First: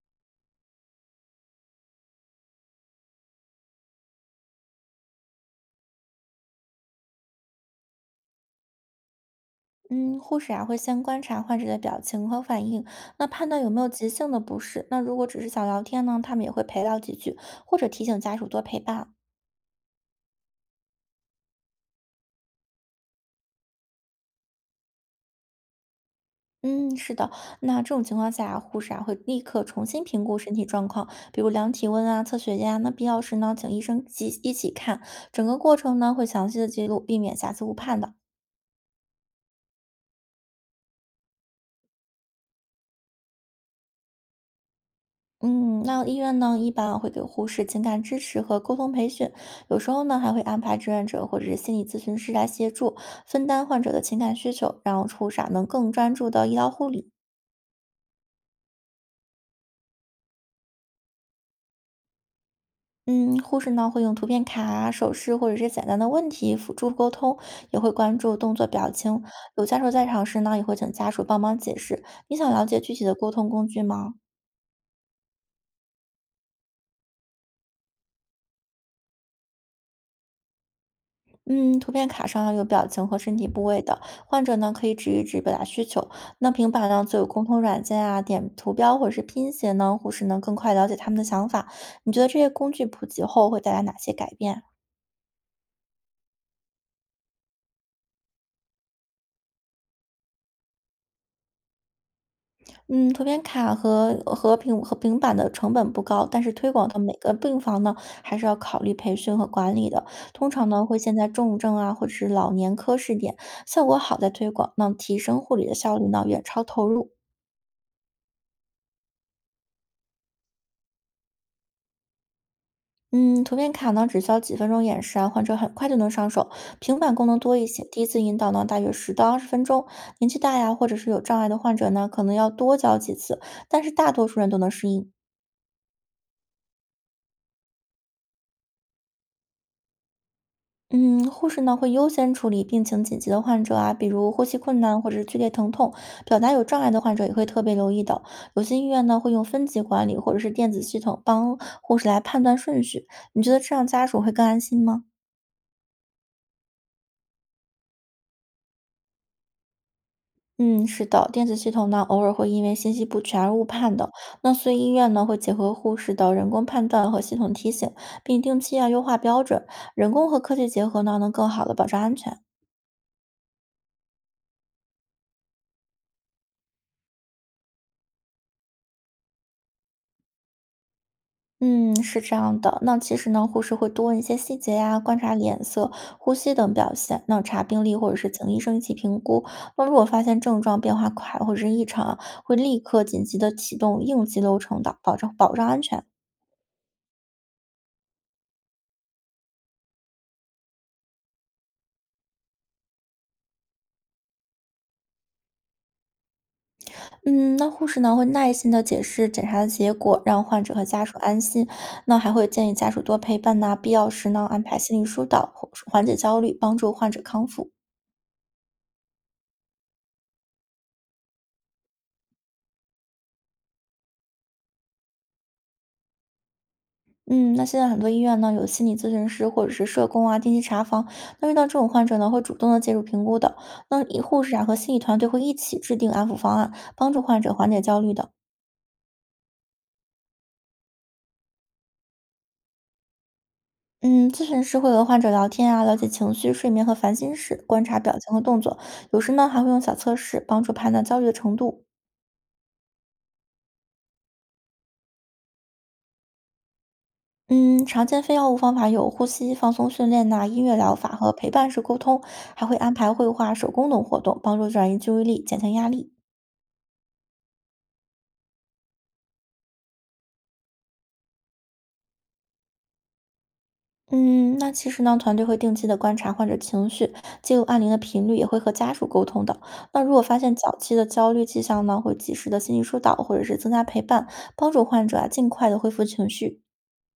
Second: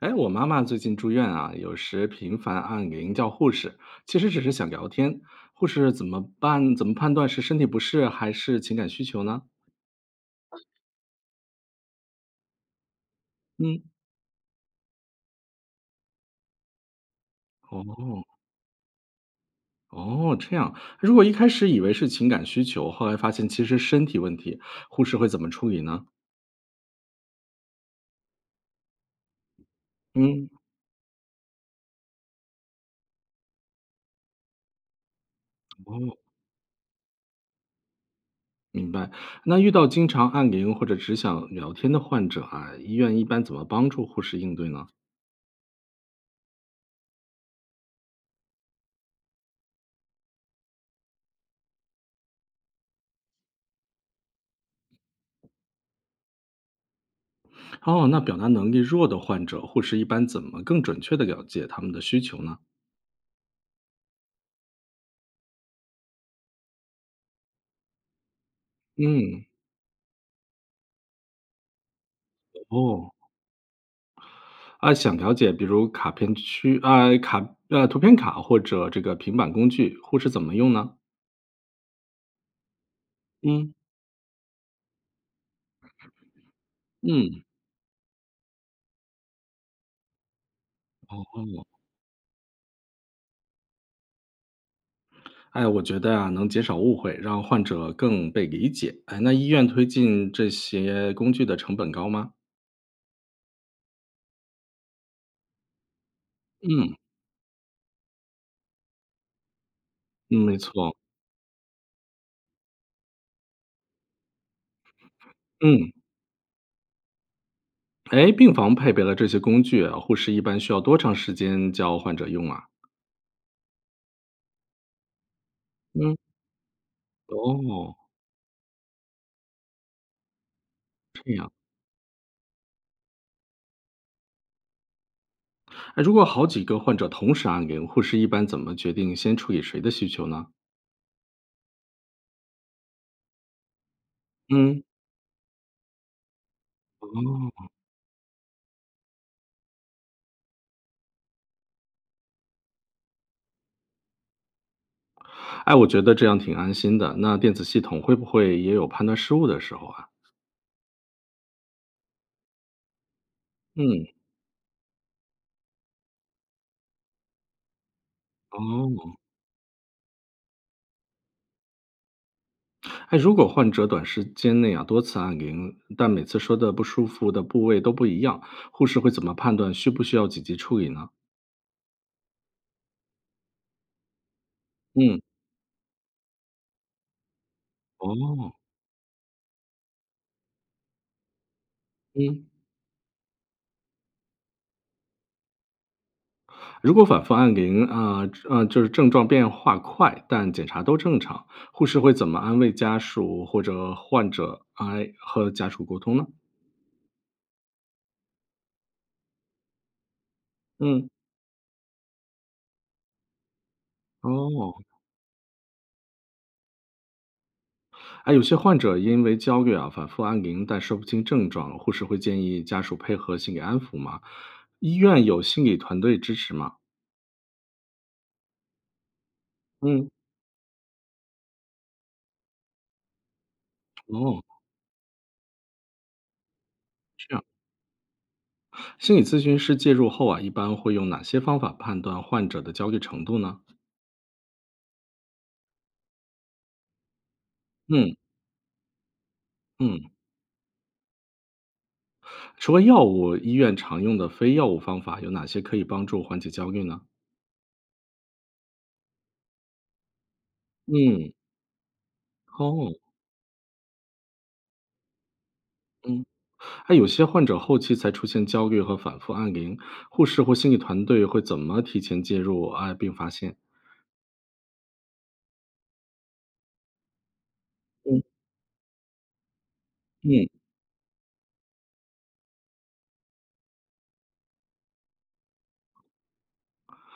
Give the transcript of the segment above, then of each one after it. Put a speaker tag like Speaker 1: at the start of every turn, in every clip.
Speaker 1: 哎，我妈妈最近住院啊，有时频繁按铃叫护士，其实只是想聊天。护士怎么办？怎么判断是身体不适还是情感需求呢？
Speaker 2: 嗯，护士啊会先观察患者的表情和反应，那判断有没
Speaker 1: 嗯，
Speaker 2: 有急性的不适。那如果只是想聊天呢，他们也会陪聊几句，或者提醒
Speaker 1: 哦
Speaker 2: 家属多陪伴。
Speaker 1: 哦，这样。如果一开始以为是情感需求，后来发现其实身体问题，护士会怎么处理呢？
Speaker 2: 嗯，是的，那这种情况下啊护士啊会立刻重新评估
Speaker 1: 嗯，
Speaker 2: 身体状况，比如量体温啊、测血压。那必要时呢，请医生及一起看。整个过程
Speaker 1: 哦，
Speaker 2: 呢会详细的记录，避免瑕疵误判的。
Speaker 1: 明白。那遇到经常按铃或者只想聊天的患者啊，医院一般怎么帮助护士应对呢？
Speaker 2: 嗯，那医院呢，一般会给护士情感支持和沟通培训，有时候呢还会安排志愿者或者是心理咨询师来协助分担患者的情感需求，让护士啊能更专注的医疗护理。
Speaker 1: 哦，那表达能力弱的患者，护士一般怎么更准确的了解他们的需求呢？
Speaker 2: 嗯，护士呢会用图片卡啊、手势或者是简单的问题辅助沟通，也会关注动作、表情。
Speaker 1: 嗯，
Speaker 2: 有家属在场时呢，也会请家属帮忙解释。你想了解具体的
Speaker 1: 哦，
Speaker 2: 沟通工具吗？
Speaker 1: 啊，想了解，比如卡片区啊，卡图片卡或者这个平板工具，护士怎么用呢？
Speaker 2: 嗯，图片卡上要有表情和身体部
Speaker 1: 嗯
Speaker 2: 位的，患者呢可以指一指表达需求。那平板呢则有
Speaker 1: 嗯，
Speaker 2: 沟通软件啊，点图标或者是拼写呢，护士能更快了解他们的
Speaker 1: 哦，
Speaker 2: 想法。你觉得这些工具普及后会带来哪些改变？
Speaker 1: 哎，我觉得啊，能减少误会，让患者更被理解。哎，那医院推进这些工具的成本高吗？
Speaker 2: 嗯，图片卡和平和板的成本不高，但是推广
Speaker 1: 嗯
Speaker 2: 到每个病房呢，还是要考虑培训和管理的。
Speaker 1: 嗯，
Speaker 2: 通
Speaker 1: 没
Speaker 2: 常呢
Speaker 1: 错。
Speaker 2: 会先在重症啊或者是老年科试点，效果好再推广，那提升护理的
Speaker 1: 嗯，
Speaker 2: 效率呢远超投入。
Speaker 1: 哎，病房配备了这些工具啊护士一般需要多长时间教患者用啊？
Speaker 2: 嗯，图片卡呢，只需要几分钟演示啊，患者很快就能
Speaker 1: 嗯，
Speaker 2: 上手。平板功能多一些，
Speaker 1: 哦，
Speaker 2: 第一次引导呢，大约10到20分钟。年纪大呀，或者是有障碍的患者呢，可能要多教几次，但是大多数人都能适应。
Speaker 1: 哎，如果好几个患者同时按铃，护士一般怎么决定先处理谁的需求呢？
Speaker 2: 嗯，护士呢会优先处理病情紧急的患者啊，比如呼吸困
Speaker 1: 嗯。
Speaker 2: 难或者是剧烈疼痛。表达有障碍的患者也会
Speaker 1: 哦，
Speaker 2: 特别留意的。有些医院呢会用分级管理或者是电子系统帮护士来判断顺序。你觉得这样家属会更安心吗？
Speaker 1: 哎，我觉得这样挺安心的。那电子系统会不会也有判断失误的时候啊？
Speaker 2: 嗯，是的，电子系统呢，偶尔会因为信息不全而误判
Speaker 1: 嗯，
Speaker 2: 的。那所以医院呢，会结合护士的人工判断和系统提醒，并定期啊优
Speaker 1: 哦，
Speaker 2: 化标准。人工和科技结合呢，能更好的保障安全。
Speaker 1: 哎，如果患者短时间内啊多次按铃，但每次说的不舒服的部位都不一样，护士会怎么判断需不需要紧急处理呢？
Speaker 2: 嗯，是这样的。那其实呢，护士会多问一些细节呀、观
Speaker 1: 嗯，
Speaker 2: 察脸色、呼吸等表现，那查病历或者是请
Speaker 1: 哦，
Speaker 2: 医生一起评估。那如果发现症状变化快或者是异常啊，
Speaker 1: 嗯，
Speaker 2: 会立刻紧急的启动应急流程的，保证保障安全。
Speaker 1: 如果反复按铃啊，就是症状变化快，但检查都正常，护士会怎么安慰家属或者患者，哎，和家属沟通呢？
Speaker 2: 嗯，那护士呢会耐心的解释检查的结果，让患者和家
Speaker 1: 嗯，
Speaker 2: 属安心。那还会建议家属多陪伴呐、必要时呢安排
Speaker 1: 哦。
Speaker 2: 心理疏导，缓解焦虑，帮助患者康复。
Speaker 1: 啊，有些患者因为焦虑啊，反复按铃但说不清症状，护士会建议家属配合心理安抚吗？医院有心理团队支持吗？
Speaker 2: 嗯，那现在很多医院呢有心理咨询师或者是社
Speaker 1: 嗯，
Speaker 2: 工啊，定期查房。那遇到这种患者呢，会主动的介入评估的。那医护
Speaker 1: 哦，
Speaker 2: 士啊和心理团队会一起制定安抚方案，帮助
Speaker 1: 这
Speaker 2: 患
Speaker 1: 样，
Speaker 2: 者缓解焦虑的。
Speaker 1: 心理咨询师介入后啊，一般会用哪些方法判断患者的焦虑程度呢？
Speaker 2: 嗯，咨询师会和患者聊天啊，了解情绪、睡眠和烦心事，观察表
Speaker 1: 嗯
Speaker 2: 情和动作。有时呢还会用小
Speaker 1: 嗯，
Speaker 2: 测试帮助判断焦虑的程度。
Speaker 1: 除了药物，医院常用的非药物方法有哪些可以帮助缓解焦虑呢？
Speaker 2: 嗯，常见非药物方法有呼吸放松训练呐、音乐疗法和
Speaker 1: 嗯，
Speaker 2: 陪伴式沟通，还会
Speaker 1: 哦，
Speaker 2: 安排绘画、手工等活动，帮助转移注意力，减轻压力。
Speaker 1: 嗯，哎，有些患者后期才出现焦虑和反复按铃，护士或心理团队会怎么提前介入啊，并发现？
Speaker 2: 嗯，那其实呢，团队会定期的观察患者情绪，记录按铃的
Speaker 1: 嗯。
Speaker 2: 频率，也会和家属沟通的。那如果发
Speaker 1: 嗯，
Speaker 2: 现早期的焦虑迹象呢，会及时的心理疏导，或者是增加陪伴，帮助患者啊尽快的恢复情绪。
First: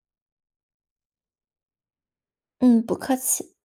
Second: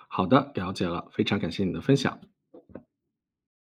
Speaker 1: 好的，了解了，非常感谢你的分享。
Speaker 2: 嗯，不客气。